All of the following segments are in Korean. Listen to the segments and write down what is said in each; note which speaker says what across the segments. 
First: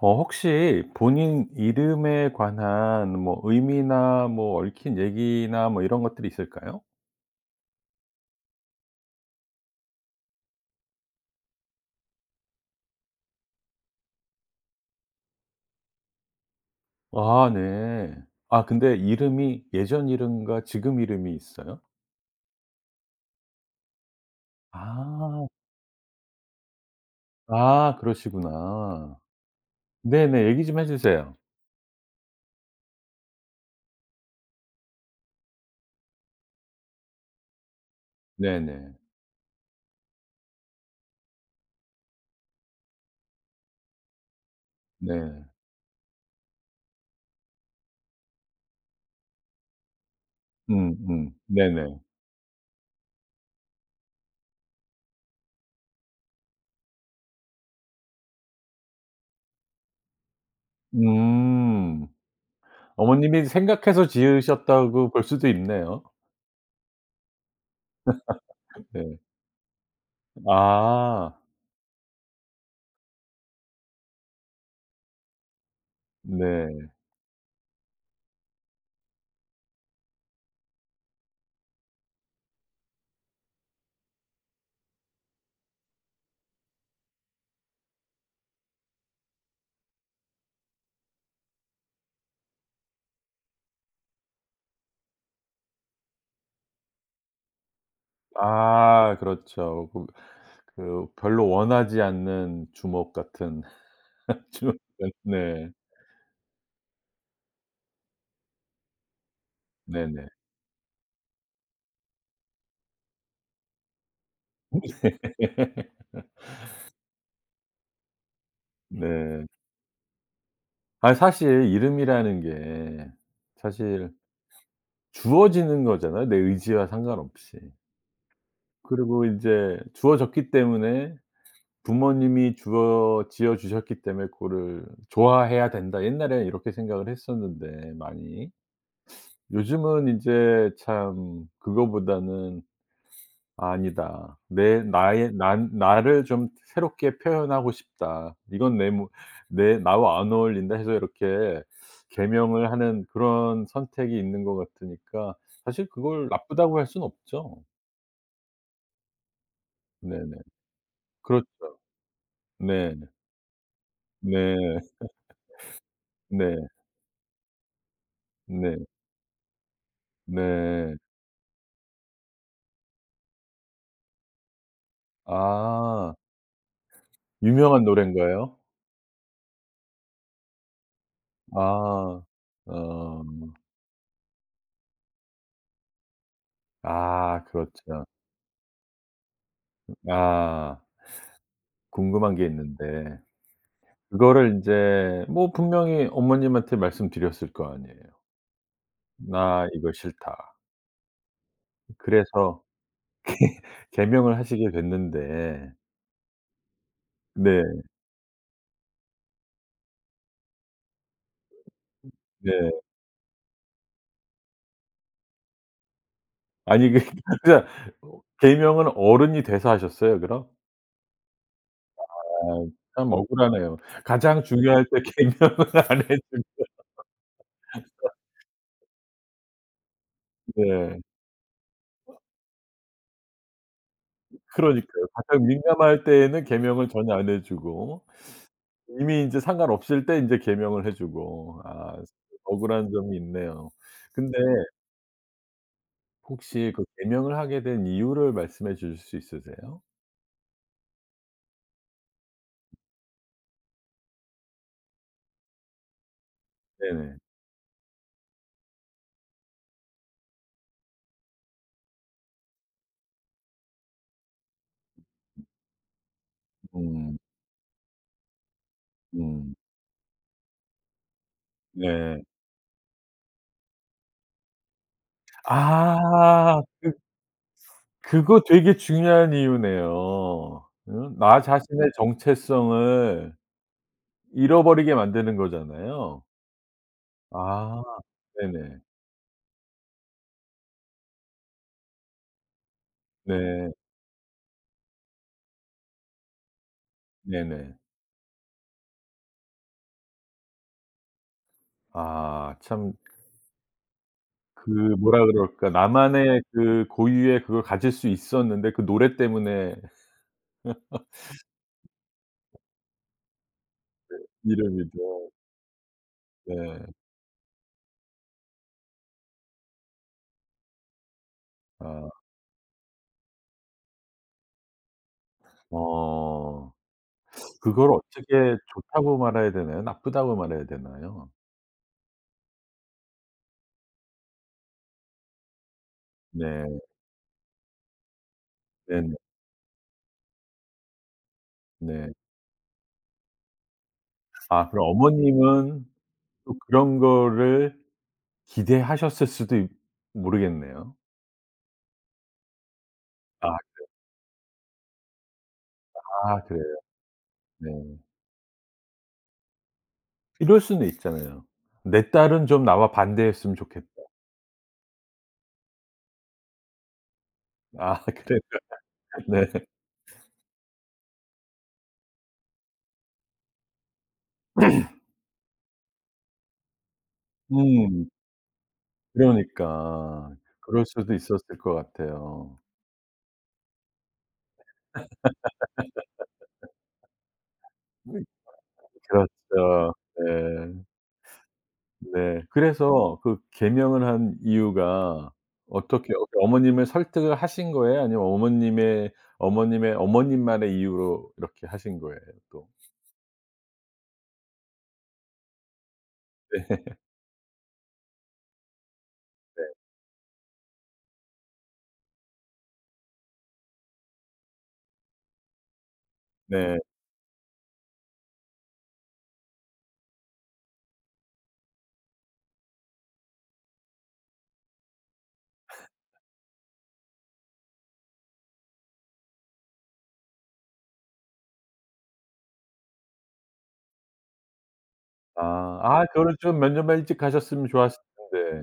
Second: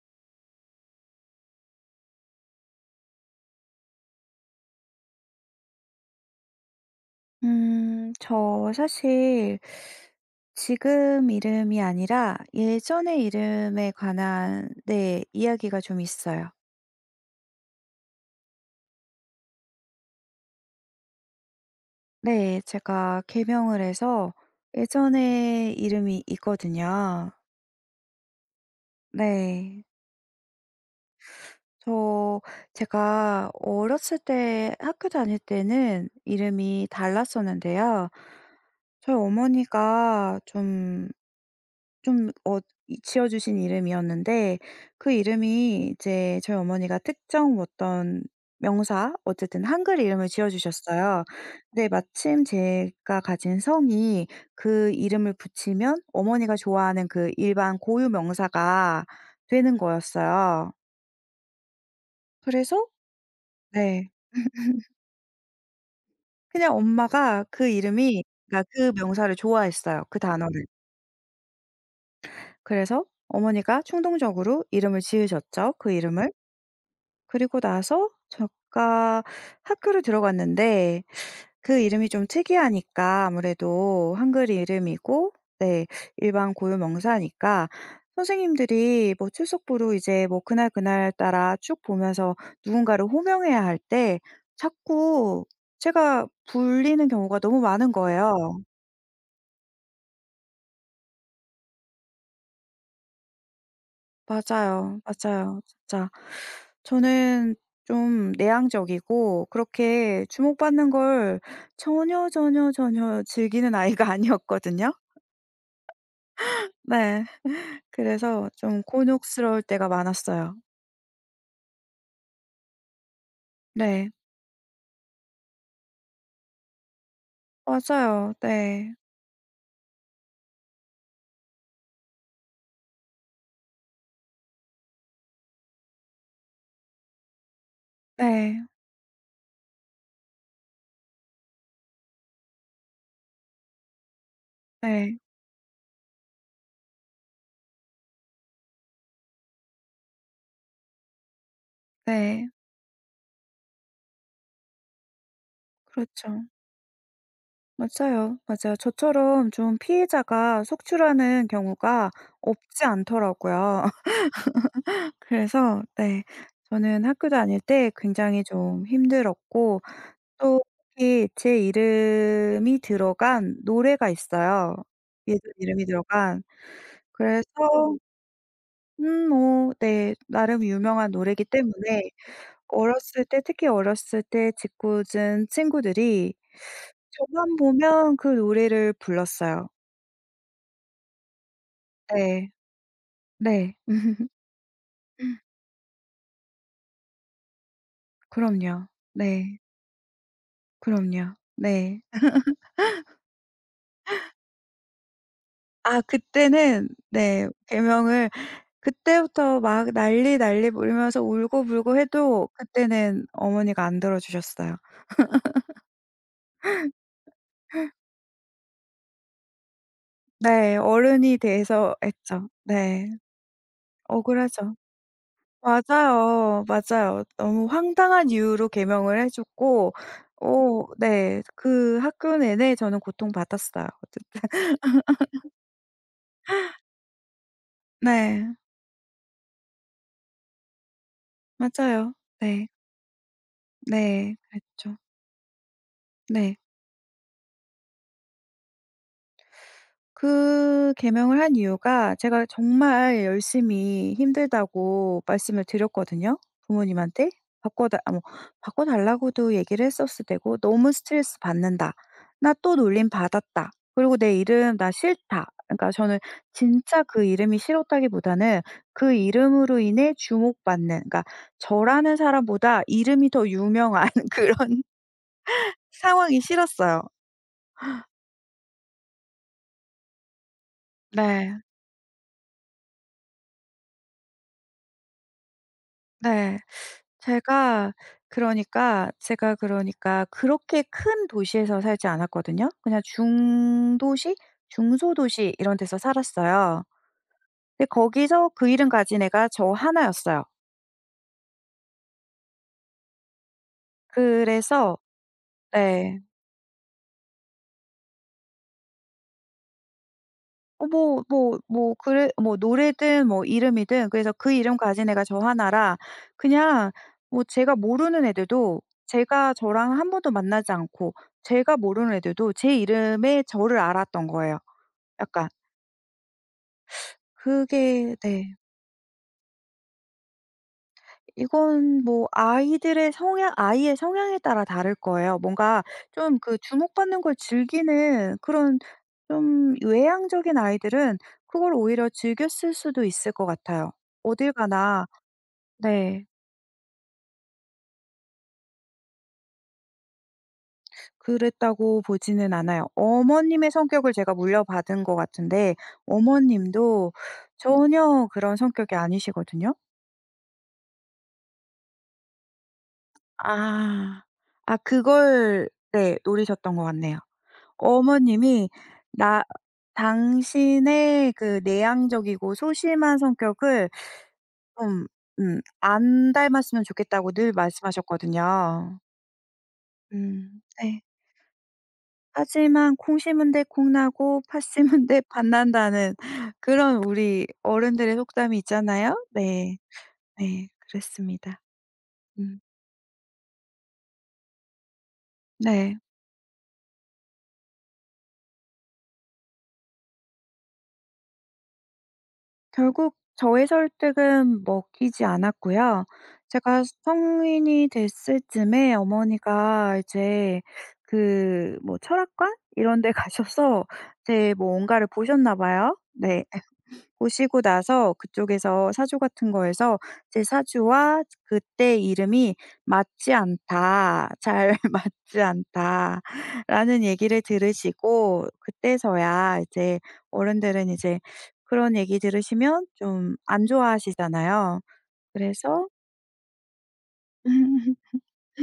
Speaker 1: 어 혹시 본인 이름에 관한 뭐 의미나 뭐 얽힌 얘기나 뭐 이런 것들이 있을까요?
Speaker 2: 음, 저 사실 지금 이름이 아니라 예전의 이름에 관한 네, 이야기가 좀 있어요.
Speaker 1: 아, 네. 아 근데 이름이 예전 이름과 지금 이름이 있어요?
Speaker 2: 네, 제가 개명을 해서
Speaker 1: 아.
Speaker 2: 예전의 이름이 있거든요.
Speaker 1: 아, 그러시구나.
Speaker 2: 네.
Speaker 1: 네네 얘기 좀 해 주세요.
Speaker 2: 저 제가 어렸을 때 학교 다닐 때는 이름이 달랐었는데요.
Speaker 1: 네네.
Speaker 2: 저희 어머니가 좀 좀 어 이 지어 주신 이름이었는데 그
Speaker 1: 네.
Speaker 2: 이름이 이제 저희 어머니가 특정 어떤 명사, 어쨌든 한글 이름을 지어
Speaker 1: 음.
Speaker 2: 주셨어요.
Speaker 1: 음.
Speaker 2: 근데
Speaker 1: 네네.
Speaker 2: 마침 제가 가진 성이 그 이름을 붙이면 어머니가 좋아하는 그 일반 고유명사가 되는 거였어요.
Speaker 1: 음.
Speaker 2: 그래서
Speaker 1: 어머님이 생각해서
Speaker 2: 네.
Speaker 1: 지으셨다고 볼 수도 있네요.
Speaker 2: 그냥 엄마가 그 이름이 그니까 그
Speaker 1: 네.
Speaker 2: 명사를 좋아했어요. 그 단어를.
Speaker 1: 아.
Speaker 2: 그래서 어머니가 충동적으로 이름을 지으셨죠. 그 이름을.
Speaker 1: 네.
Speaker 2: 그리고 나서 제가 학교를 들어갔는데 그 이름이 좀 특이하니까 아무래도 한글 이름이고 네, 일반 고유명사니까 선생님들이 뭐 출석부로 이제 뭐 그날 그날따라 쭉 보면서 누군가를 호명해야 할 때 자꾸 제가 불리는 경우가 너무 많은 거예요.
Speaker 1: 아, 그렇죠. 그 그 별로 원하지 않는 주목 같은 주목
Speaker 2: 맞아요,
Speaker 1: 같
Speaker 2: 맞아요,
Speaker 1: 네.
Speaker 2: 진짜. 저는 좀 내향적이고 그렇게
Speaker 1: 네네.
Speaker 2: 주목받는 걸 전혀 전혀 전혀 즐기는 아이가 아니었거든요. 네, 그래서 좀
Speaker 1: 네.
Speaker 2: 곤욕스러울 때가 많았어요.
Speaker 1: 아이 사실 이름이라는 게 사실
Speaker 2: 네.
Speaker 1: 주어지는 거잖아요 내 의지와 상관없이.
Speaker 2: 맞아요, 네.
Speaker 1: 그리고 인제 주어졌기 때문에 부모님이 주어 지어 주셨기 때문에 그거를 좋아해야 된다. 옛날엔 이렇게 생각을 했었는데 많이.
Speaker 2: 네.
Speaker 1: 요즘은 인제 참 그거보다는. "아니다. 내
Speaker 2: 네.
Speaker 1: 나의 난 나를 좀 새롭게 표현하고 싶다. 이건 내 뭐 내 나와 안 어울린다." 해서 이렇게
Speaker 2: 네.
Speaker 1: 개명을 하는 그런 선택이 있는 거 같으니까 사실 그걸
Speaker 2: 그렇죠.
Speaker 1: 나쁘다고 할 순 없죠.
Speaker 2: 맞아요, 맞아요. 저처럼 좀
Speaker 1: 네네.
Speaker 2: 피해자가
Speaker 1: 그렇죠.
Speaker 2: 속출하는 경우가 없지
Speaker 1: 네네.
Speaker 2: 않더라고요.
Speaker 1: 네.
Speaker 2: 그래서 네,
Speaker 1: 네.
Speaker 2: 저는 학교 다닐 때 굉장히
Speaker 1: 네.
Speaker 2: 좀 힘들었고 또
Speaker 1: 네.
Speaker 2: 특히 제 이름이 들어간 노래가 있어요. 얘들 이름이
Speaker 1: 아.
Speaker 2: 들어간. 그래서
Speaker 1: 유명한 노래인가요?
Speaker 2: 음 뭐 네, 나름 유명한 노래이기 때문에
Speaker 1: 아.
Speaker 2: 어렸을 때
Speaker 1: 어.
Speaker 2: 특히 어렸을 때 짖궂은 친구들이
Speaker 1: 아
Speaker 2: 저만
Speaker 1: 그렇죠.
Speaker 2: 보면 그 노래를 불렀어요.
Speaker 1: 아. 궁금한 게
Speaker 2: 네.
Speaker 1: 있는데.
Speaker 2: 네.
Speaker 1: 그거를 인제 뭐 분명히 어머님한테 말씀드렸을 거 아니에요.
Speaker 2: 그럼요. 네.
Speaker 1: 나 이거 싫다.
Speaker 2: 그럼요. 네.
Speaker 1: 그래서 개 개명을 하시게 됐는데
Speaker 2: 아, 그때는 네,
Speaker 1: 네.
Speaker 2: 개명을 그때부터 막 난리난리 울면서 울고불고 해도
Speaker 1: 네.
Speaker 2: 그때는 어머니가 안 들어주셨어요.
Speaker 1: 아니 그 그니까 개명은 어른이 돼서 하셨어요, 그럼?
Speaker 2: 네, 어른이 돼서 했죠.
Speaker 1: 아
Speaker 2: 네.
Speaker 1: 참 억울하네요. 가장
Speaker 2: 억울하죠.
Speaker 1: 중요할 때 개명을 안 했는데
Speaker 2: 맞아요, 맞아요. 너무 황당한 이유로 개명을 해줬고 어
Speaker 1: 네.
Speaker 2: 네, 그
Speaker 1: 어.
Speaker 2: 학교 내내 저는 고통받았어요, 어쨌든.
Speaker 1: 그러니까요. 가장 민감할 때에는 개명을 전혀 안 해주고,
Speaker 2: 네.
Speaker 1: 이미 인제 상관없을 때 인제 개명을 해주고. 아,
Speaker 2: 맞아요. 네.
Speaker 1: 억울한 점이 있네요.
Speaker 2: 네,
Speaker 1: 근데
Speaker 2: 그랬죠. 네.
Speaker 1: 혹시 그 개명을 하게 된 이유를 말씀해 주실 수 있으세요?
Speaker 2: 그 개명을 한 이유가 제가 정말 열심히 힘들다고 말씀을 드렸거든요?
Speaker 1: 네네.
Speaker 2: 부모님한테. 바꿔 달 아 뭐 바꿔달라고도 얘기를 했었을 때고 "너무 스트레스받는다. 나 또 놀림받았다. 그리고 내 이름 나 싫다." 그니까 저는 진짜
Speaker 1: 음.
Speaker 2: 그 이름이 싫었다기보다는 그
Speaker 1: 음.
Speaker 2: 이름으로 인해 주목받는 그러니까 저라는
Speaker 1: 네.
Speaker 2: 사람보다 이름이 더 유명한 그런 상황이
Speaker 1: 아 그
Speaker 2: 싫었어요.
Speaker 1: 그거 되게 중요한 이유네요. 어 나
Speaker 2: 네.
Speaker 1: 자신의 정체성을 잃어버리게 만드는 거잖아요.
Speaker 2: 네,
Speaker 1: 아
Speaker 2: 제가
Speaker 1: 네네.
Speaker 2: 그러니까 제가 그러니까 그렇게 큰 도시에서 살지 않았거든요. 그냥
Speaker 1: 네.
Speaker 2: 중도시 중소도시 이런 데서 살았어요.
Speaker 1: 네네.
Speaker 2: 근데 거기서 그 이름 가진 애가 저 하나였어요.
Speaker 1: 아, 참 그
Speaker 2: 그래서
Speaker 1: 뭐라 그럴까.
Speaker 2: 네.
Speaker 1: 나만의 그 고유의 그걸 가질 수 있었는데 그 노래 때문에
Speaker 2: 어 뭐 뭐 뭐 그래 뭐 노래든 뭐 이름이든
Speaker 1: 네.
Speaker 2: 그래서 그 이름 가진 애가
Speaker 1: 이름이죠.
Speaker 2: 저 하나라
Speaker 1: 네.
Speaker 2: 그냥 뭐 제가 모르는 애들도 제가 저랑 1 번도 만나지 않고 제가
Speaker 1: 아.
Speaker 2: 모르는 애들도 제 이름의 저를 알았던 거예요, 약간.
Speaker 1: 어. 그걸
Speaker 2: 그게 네.
Speaker 1: 어떻게 좋다고 말해야 되나요, 나쁘다고 말해야 되나요?
Speaker 2: 이건 뭐 아이들의 성향 아이의 성향에 따라 다를 거예요. 뭔가 좀 그
Speaker 1: 네.
Speaker 2: 주목받는 걸 즐기는 그런
Speaker 1: 네네.
Speaker 2: 좀 외향적인 아이들은 그걸 오히려
Speaker 1: 네.
Speaker 2: 즐겼을 수도 있을 것 같아요. 어딜
Speaker 1: 아, 그럼
Speaker 2: 가나
Speaker 1: 어머님은
Speaker 2: 네.
Speaker 1: 또 그런 거를 기대하셨을 수도 있 모르겠네요.
Speaker 2: 그랬다고 보지는 않아요.
Speaker 1: 아
Speaker 2: 어머님의
Speaker 1: 네.
Speaker 2: 성격을 제가 물려받은 것 같은데
Speaker 1: 아 그래요.
Speaker 2: 어머님도
Speaker 1: 네.
Speaker 2: 전혀 그런 성격이 아니시거든요.
Speaker 1: 이럴 수는 있잖아요. '내 딸은 좀 나와 반대였으면 좋겠다.'
Speaker 2: 아. 아 그걸 네 노리셨던 것 같네요.
Speaker 1: 아, 그래요.
Speaker 2: 어머님이 나
Speaker 1: 네.
Speaker 2: 당신의 그 내향적이고 소심한 성격을 좀 음 안 닮았으면 좋겠다고 늘
Speaker 1: 음.
Speaker 2: 말씀하셨거든요.
Speaker 1: 그러니까.
Speaker 2: 음
Speaker 1: 그럴
Speaker 2: 네.
Speaker 1: 수도 있었을 것 같아요.
Speaker 2: 하지만 '콩 심은 데 콩 나고 팥 심은 데 팥 난다.'는 그런 우리 어른들의 속담이 있잖아요? 네
Speaker 1: 그러니까요. 그렇죠.
Speaker 2: 네,
Speaker 1: 네.
Speaker 2: 그랬습니다.
Speaker 1: 네,
Speaker 2: 음.
Speaker 1: 그래서 그 개명을 한 이유가
Speaker 2: 네.
Speaker 1: 어떻게 어 어머님을 설득을 하신 거예요, 아니면 어머님의 어머님의 어머님만의 이유로 이렇게 하신 거예요, 또?
Speaker 2: 결국 저의 설득은 먹히지 않았고요. 제가
Speaker 1: 네.
Speaker 2: 성인이 됐을 쯤에
Speaker 1: 네.
Speaker 2: 어머니가 이제 그 뭐 철학관 이런 데 가셔서 제 뭔가를 보셨나 봐요. 네.
Speaker 1: 네.
Speaker 2: 보시고 나서 그쪽에서 사주 같은 거에서 "제 사주와 저 그때 이름이 맞지 않다. 잘 맞지 않다."라는 얘기를 들으시고 그때서야 이제 어른들은 이제 그런 얘기 들으시면 좀 안 좋아하시잖아요.
Speaker 1: 아.
Speaker 2: 그래서
Speaker 1: 아, 그거 좀 몇 년만 일찍 가셨으면 좋았을 텐데.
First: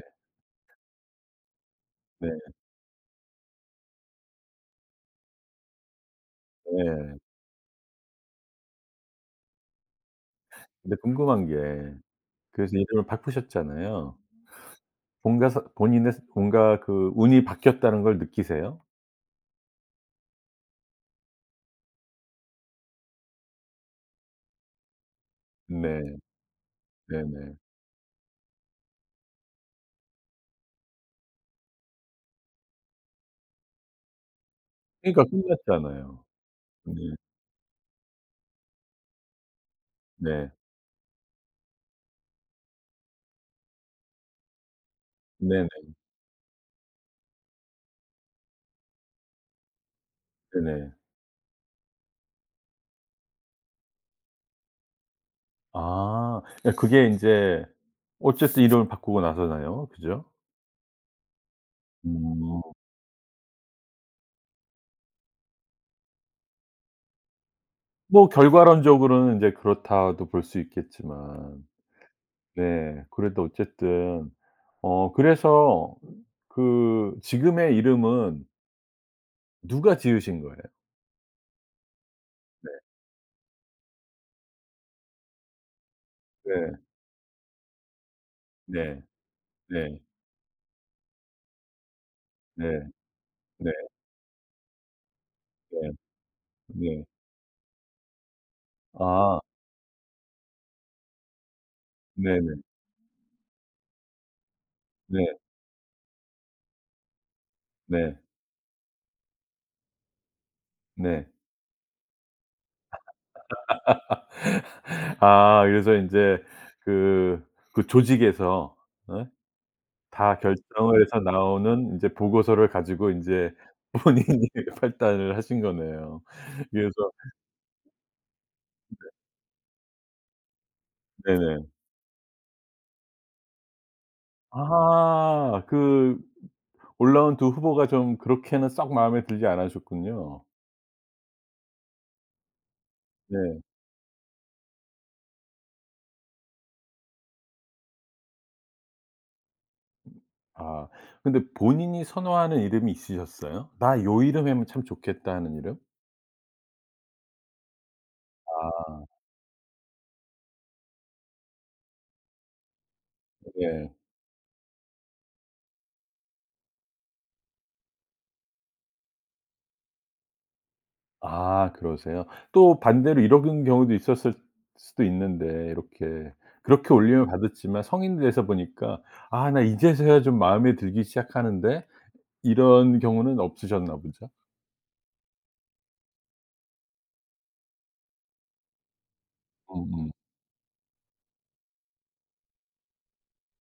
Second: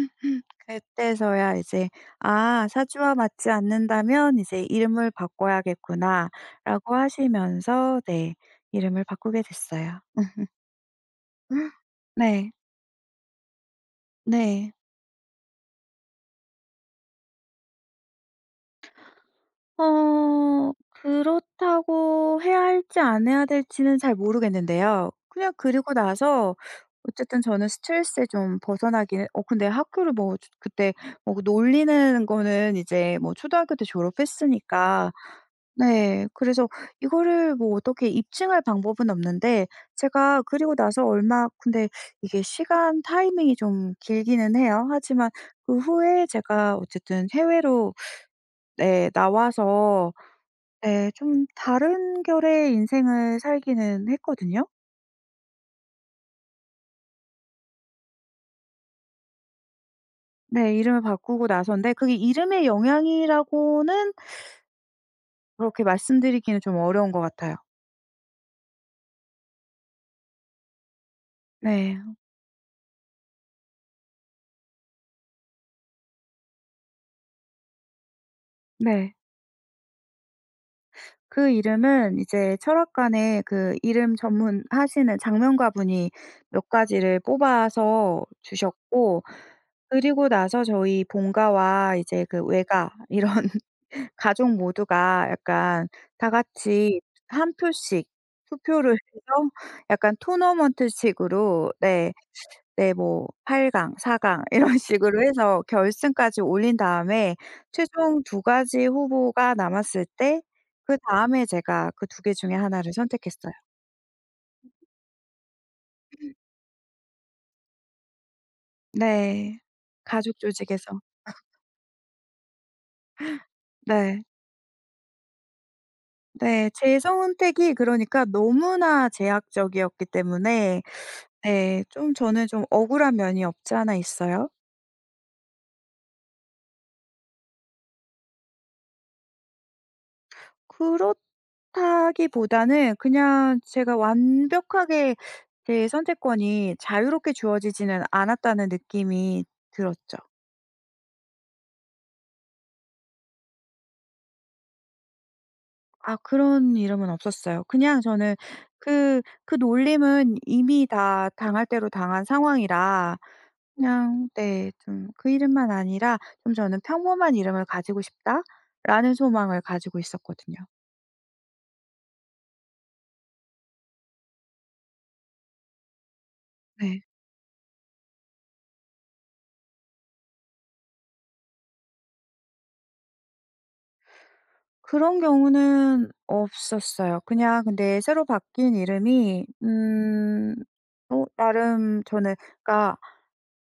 Speaker 2: 그때서야 이제
Speaker 1: 네.
Speaker 2: "아 사주와 맞지 않는다면 이제 이름을 바꿔야겠구나."라고
Speaker 1: 네.
Speaker 2: 하시면서 네 이름을 바꾸게 됐어요.
Speaker 1: 근데 궁금한 게
Speaker 2: 네.
Speaker 1: 그래서 이름을 바꾸셨잖아요.
Speaker 2: 네.
Speaker 1: 본가 서 본인의 서 본가 그 운이 바뀌었다는 걸 느끼세요?
Speaker 2: 어 그렇다고 해야 할지 안 해야 될지는 잘 모르겠는데요. 그냥 그리고
Speaker 1: 네.
Speaker 2: 나서 어쨌든
Speaker 1: 네네.
Speaker 2: 저는 스트레스에 좀 벗어나기는 어 근데 학교를 뭐 저 그때 뭐 그 놀리는 거는 이제 뭐 초등학교 때 졸업했으니까
Speaker 1: 그러니까 끝났잖아요.
Speaker 2: 네 그래서
Speaker 1: 네.
Speaker 2: 이거를 뭐 어떻게 입증할 방법은 없는데 제가
Speaker 1: 네.
Speaker 2: 그리고 나서 얼마 근데 이게 시간 타이밍이 좀 길기는 해요. 하지만
Speaker 1: 네네.
Speaker 2: 그 후에 제가 어쨌든 해외로 네 나와서
Speaker 1: 네네.
Speaker 2: 네 좀 다른 결의 인생을 살기는 했거든요.
Speaker 1: 아, 그러니까 그게 인제 어쨌든 이름을 바꾸고 나서잖아요. 그죠?
Speaker 2: 네, 이름을 바꾸고 나선데 그게 이름의
Speaker 1: 음.
Speaker 2: 영향이라고는 그렇게 말씀드리기는 좀 어려운 것 같아요.
Speaker 1: 뭐 결과론적으로는 인제 그렇다고도 볼 수 있겠지만.
Speaker 2: 네.
Speaker 1: 네, 그래도 어쨌든 어 그래서 그 지금의 이름은
Speaker 2: 네.
Speaker 1: 누가 지으신 거예요?
Speaker 2: 그 이름은 이제
Speaker 1: 네.
Speaker 2: 철학관에 그 이름 전문하시는 작명가분이 몇
Speaker 1: 네.
Speaker 2: 가지를 뽑아서
Speaker 1: 네.
Speaker 2: 주셨고
Speaker 1: 네.
Speaker 2: 그리고 나서 저희 본가와 이제 그
Speaker 1: 네.
Speaker 2: 외가 이런
Speaker 1: 네.
Speaker 2: 가족 모두가 약간
Speaker 1: 네.
Speaker 2: 다같이
Speaker 1: 네.
Speaker 2: 한 표씩 투표를
Speaker 1: 아.
Speaker 2: 해서 약간 토너먼트식으로 네
Speaker 1: 네네.
Speaker 2: 네 뭐 8 강, 4 강 이런식으로
Speaker 1: 네.
Speaker 2: 해서 결승까지 올린 다음에
Speaker 1: 네.
Speaker 2: 최종 두가지 후보가 남았을 때
Speaker 1: 네.
Speaker 2: 그다음에 제가 그 두개 중에 하나를 선택했어요.
Speaker 1: 아 그래서 인제 그 그 조직에서 예
Speaker 2: 네,
Speaker 1: 다
Speaker 2: 가족 조직에서.
Speaker 1: 결정을 해서 나오는 이제 보고서를 가지고 인제
Speaker 2: 네.
Speaker 1: 본인이 판단을 하신 거네요.
Speaker 2: 네, 제
Speaker 1: 그래서
Speaker 2: 선택이 그러니까 너무나 제약적이었기 때문에
Speaker 1: 네네.
Speaker 2: 네, 좀 저는 좀 억울한 면이 없지 않아 있어요.
Speaker 1: 아 그 올라온 두 후보가 좀 그렇게는 썩 마음에 들지 않으셨군요.
Speaker 2: 그렇다기보다는 그냥
Speaker 1: 네.
Speaker 2: 제가 완벽하게 제 선택권이 자유롭게 주어지지는 않았다는 느낌이 들었죠.
Speaker 1: 아, 근데 본인이 선호하는 이름이 있으셨어요? '나 요 이름이면 참 좋겠다' 하는 이름?
Speaker 2: 아, 그런 이름은 없었어요. 그냥 저는
Speaker 1: 아.
Speaker 2: 그 그 놀림은 이미 다 당할 대로 당한 상황이라
Speaker 1: 예.
Speaker 2: 그냥 네, 좀 그 이름만 아니라 좀 저는 '평범한 이름을 가지고 싶다.'라는 소망을 가지고 있었거든요.
Speaker 1: 아 그러세요. 또 반대로 이런 경 경우도 있었을 수도 있는데 이렇게 그렇게
Speaker 2: 네.
Speaker 1: 놀림을 받았지만 성인 돼서 보니까 '아 나 이제서야 좀 마음에 들기 시작하는데.' 이런 경우는 없으셨나 보죠.
Speaker 2: 그런 경우는 없었어요. 그냥 근데 새로 바뀐 이름이
Speaker 1: 음음.
Speaker 2: 음 어 나름 저는 그니까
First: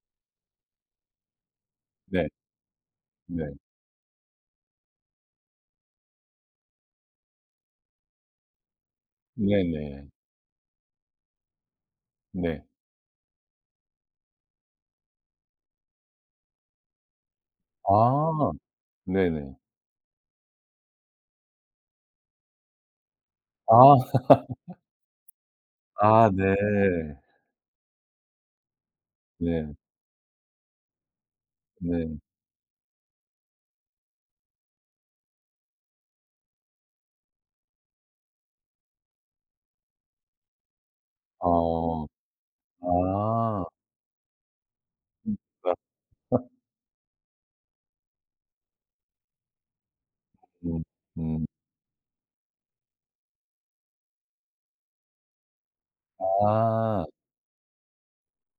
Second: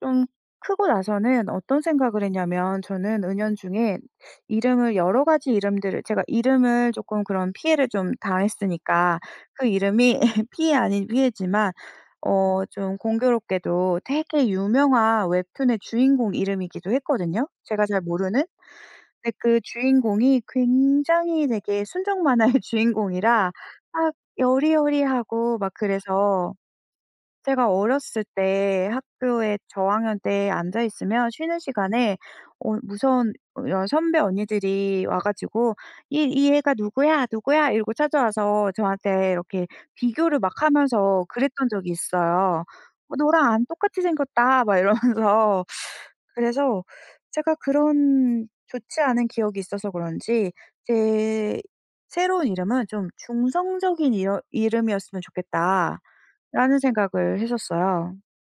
Speaker 2: 좀 크고 나서는 어떤 생각을
Speaker 1: 네.
Speaker 2: 했냐면 저는
Speaker 1: 네.
Speaker 2: 은연중에 이름을 여러 가지 이름들을 제가 이름을 쪼끔 그런 피해를 좀 당했으니까 그
Speaker 1: 네네.
Speaker 2: 이름이 피해 아닌 피해지만 어
Speaker 1: 네.
Speaker 2: 좀 공교롭게도 되게 유명한 웹툰의 주인공 이름이기도 했거든요, 제가 잘 모르는.
Speaker 1: 아
Speaker 2: 근데
Speaker 1: 네네.
Speaker 2: 그 주인공이 굉장히 되게 순정만화의 주인공이라
Speaker 1: 아.
Speaker 2: 막 여리여리하고 막
Speaker 1: 아
Speaker 2: 그래서
Speaker 1: 네.
Speaker 2: 제가 어렸을 때 학교에
Speaker 1: 네.
Speaker 2: 저학년 때 앉아있으면 쉬는 시간에
Speaker 1: 네.
Speaker 2: 어 무서운 여 선배 언니들이 와 가지고 "이 이 애가 누구야? 누구야?" 이러고 찾아와서 저한테 이렇게 비교를 막 하면서 그랬던 적이
Speaker 1: 어.
Speaker 2: 있어요. "너랑
Speaker 1: 아.
Speaker 2: 안 똑같이 생겼다." 막
Speaker 1: 음
Speaker 2: 이러면서
Speaker 1: 아 하.
Speaker 2: 그래서 제가 그런 좋지 않은 기억이 있어서 그런지
Speaker 1: 음 음.
Speaker 2: 제 '새로운 이름은 좀 중성적인 이러 이름이었으면 좋겠다.'라는
Speaker 1: 아.
Speaker 2: 생각을 했었어요.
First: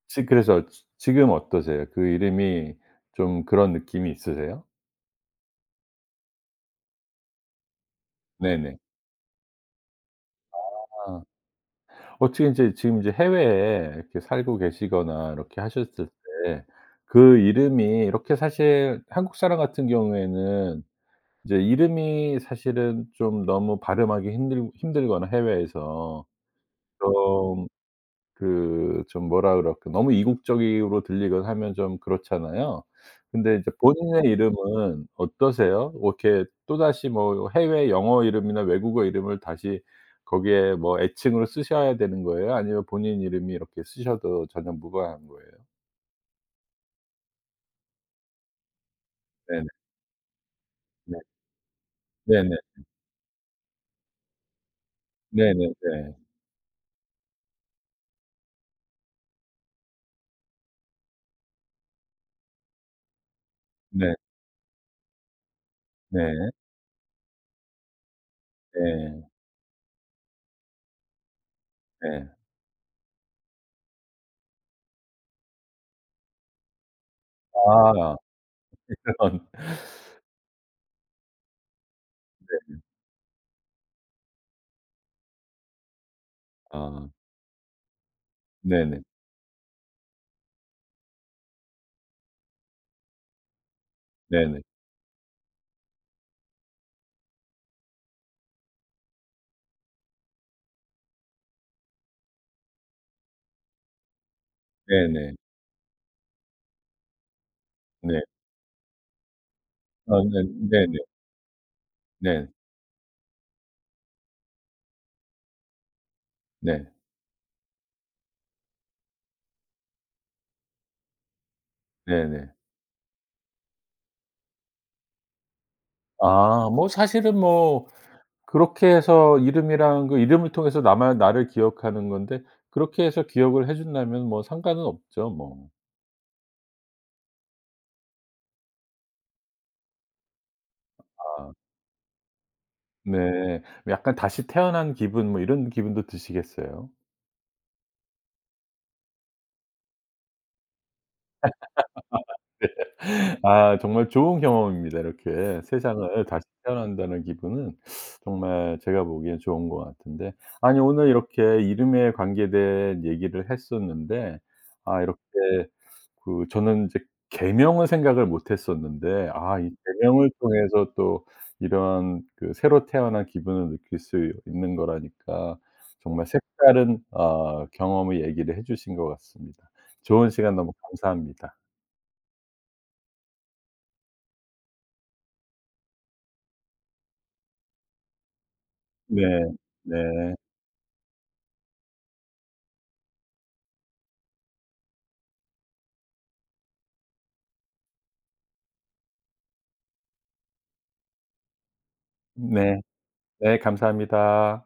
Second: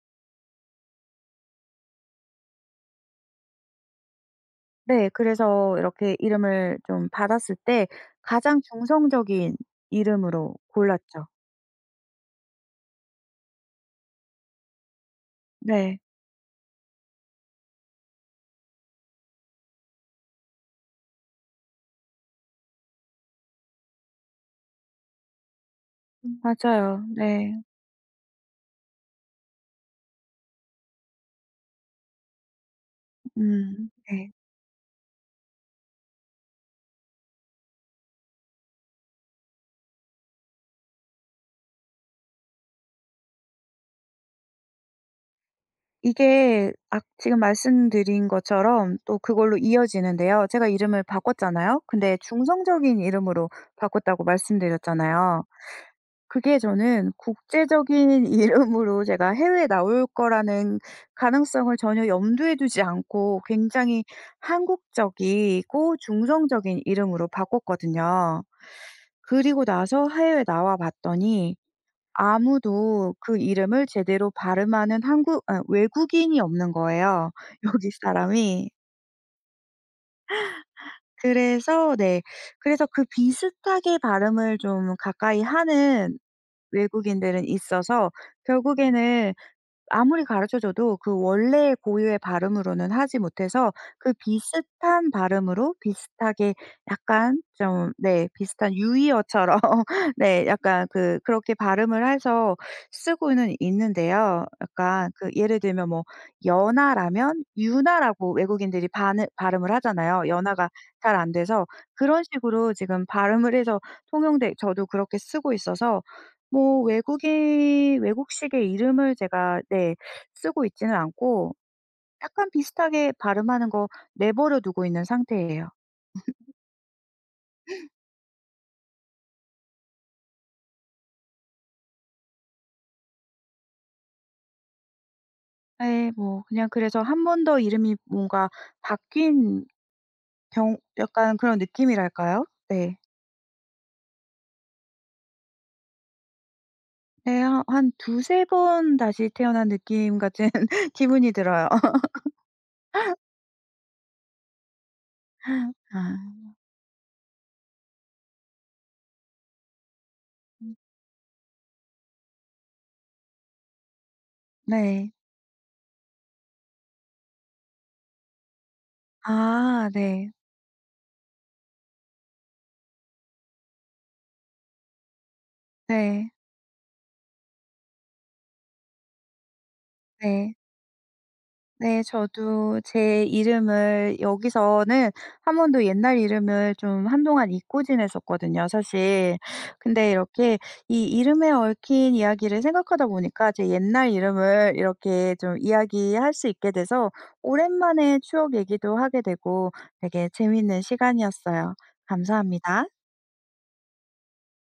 Speaker 1: 지 그래서 지 지금 어떠세요? 그 이름이 좀 그런 느낌이 있으세요?
Speaker 2: 네 그래서 이렇게 이름을 좀 받았을 때 가장
Speaker 1: 네네.
Speaker 2: 중성적인 이름으로
Speaker 1: 아.
Speaker 2: 골랐죠.
Speaker 1: 어떻게 이제 지금 이제 해외에 이렇게 살고 계시거나 이렇게
Speaker 2: 네.
Speaker 1: 하셨을 때 그 이름이 이렇게 사실 한국 사람 같은 경우에는 이제 이름이 사실은 좀 너무 발음하기 힘들 힘들거나 해외에서
Speaker 2: 맞아요. 네.
Speaker 1: 좀 그 좀 뭐라 그럴까 너무 이국적으로 들리거나 하면 좀 그렇잖아요. 근데 이제
Speaker 2: 음
Speaker 1: 본인의
Speaker 2: 네.
Speaker 1: 이름은 어떠세요? 뭐 이렇게 또다시 뭐 해외 영어 이름이나 외국어 이름을 다시 거기에 뭐 애칭으로 쓰셔야 되는 거예요? 아니면 본인 이름이 이렇게 쓰셔도 전혀 무관한 거예요?
Speaker 2: 이게 악 지금 말씀드린 것처럼 또 그걸로
Speaker 1: 네네.
Speaker 2: 이어지는데요. 제가 이름을
Speaker 1: 네.
Speaker 2: 바꿨잖아요. 근데
Speaker 1: 네네 네.
Speaker 2: 중성적인 이름으로 바꿨다고 말씀드렸잖아요.
Speaker 1: 네네 네.
Speaker 2: 그게 저는 국제적인 이름으로 제가 해외에 나올 거라는 가능성을 전혀 염두에 두지 않고 굉장히
Speaker 1: 네.
Speaker 2: 한국적이고
Speaker 1: 네.
Speaker 2: 중성적인 이름으로 바꿨거든요.
Speaker 1: 네.
Speaker 2: 그리고 나서 해외에 나와봤더니
Speaker 1: 네.
Speaker 2: 아무도 그 이름을 제대로 발음하는 한국 아 외국인이 없는 거예요, 여기
Speaker 1: 아.
Speaker 2: 사람이.
Speaker 1: 이런.
Speaker 2: 그래서 네.
Speaker 1: 네 네.
Speaker 2: 그래서 그 비슷하게 발음을 좀 가까이 하는
Speaker 1: 아.
Speaker 2: 외국인들은 있어서
Speaker 1: 네네.
Speaker 2: 결국에는 아무리 가르쳐줘도 그 원래의 고유의 발음으로는 하지 못해서 그
Speaker 1: 네네.
Speaker 2: 비슷한 발음으로 비슷하게 약간 좀 네, 비슷한 유의어처럼 네, 약간 그 그렇게 발음을 해서 쓰고는 있는데요. 약간 그
Speaker 1: 네네.
Speaker 2: 예를 들면 뭐 연아라면
Speaker 1: 네.
Speaker 2: 윤아라고 외국인들이 반을 발음을
Speaker 1: 아
Speaker 2: 하잖아요.
Speaker 1: 네
Speaker 2: 연아가
Speaker 1: 네네.
Speaker 2: 잘 안 돼서. 그런
Speaker 1: 네.
Speaker 2: 식으로 지금 발음을 해서 통용된 저도 그렇게 쓰고 있어서 뭐
Speaker 1: 네.
Speaker 2: 외국인 외국식의 이름을 제가 네, 쓰고 있지는 않고 약간
Speaker 1: 네네.
Speaker 2: 비슷하게 발음하는 거 내버려 두고 있는 상태예요.
Speaker 1: 아 뭐 사실은 뭐 그렇게 해서 이름이랑 그 이름을 통해서 나만 나를 기억하는 건데 그렇게 해서 기억을 해준다면 뭐 상관은 없죠, 뭐.
Speaker 2: 예 뭐 그냥 그래서 한번 더 이름이 뭔가 바뀐 경 약간
Speaker 1: 아.
Speaker 2: 그런 느낌이랄까요? 네.
Speaker 1: 네. 약간 다시 태어난 기분 뭐 이런 기분도 드시겠어요.
Speaker 2: 네 하 한 2-3 번 다시 태어난 느낌 같은 기분이 들어요.
Speaker 1: 네. 아 정말 좋은 경험입니다. 이렇게 세상을 다시
Speaker 2: 아.
Speaker 1: 태어난다는 기분은 정말 제가 보기엔 좋은 것 같은데 아니 오늘 이렇게 이름에 관계된 얘기를 했었는데 아
Speaker 2: 네.
Speaker 1: 이렇게 그 저는 이제 개명을 생각을 못 했었는데 아 이
Speaker 2: 아
Speaker 1: 개명을
Speaker 2: 네.
Speaker 1: 통해서 또 이런 그 새로 태어난 기분을 느낄 수 있는 거라니까 정말
Speaker 2: 네.
Speaker 1: 색다른 아 경험을 얘기를 해 주신 것 같습니다. 좋은
Speaker 2: 네.
Speaker 1: 시간 너무 감사합니다.
Speaker 2: 네 저도 제 이름을 여기서는 한 번도 옛날 이름을 좀 한동안 잊고 지냈었거든요,
Speaker 1: 네.
Speaker 2: 사실. 근데
Speaker 1: 네.
Speaker 2: 이렇게 이 이름에 얽힌 이야기를 생각하다 보니까 제 옛날 이름을 이렇게 좀 이야기할 수 있게 돼서 오랜만에 추억 얘기도 하게 되고 되게 재미있는 시간이었어요.
Speaker 1: 네.
Speaker 2: 감사합니다.
Speaker 1: 네 감사합니다.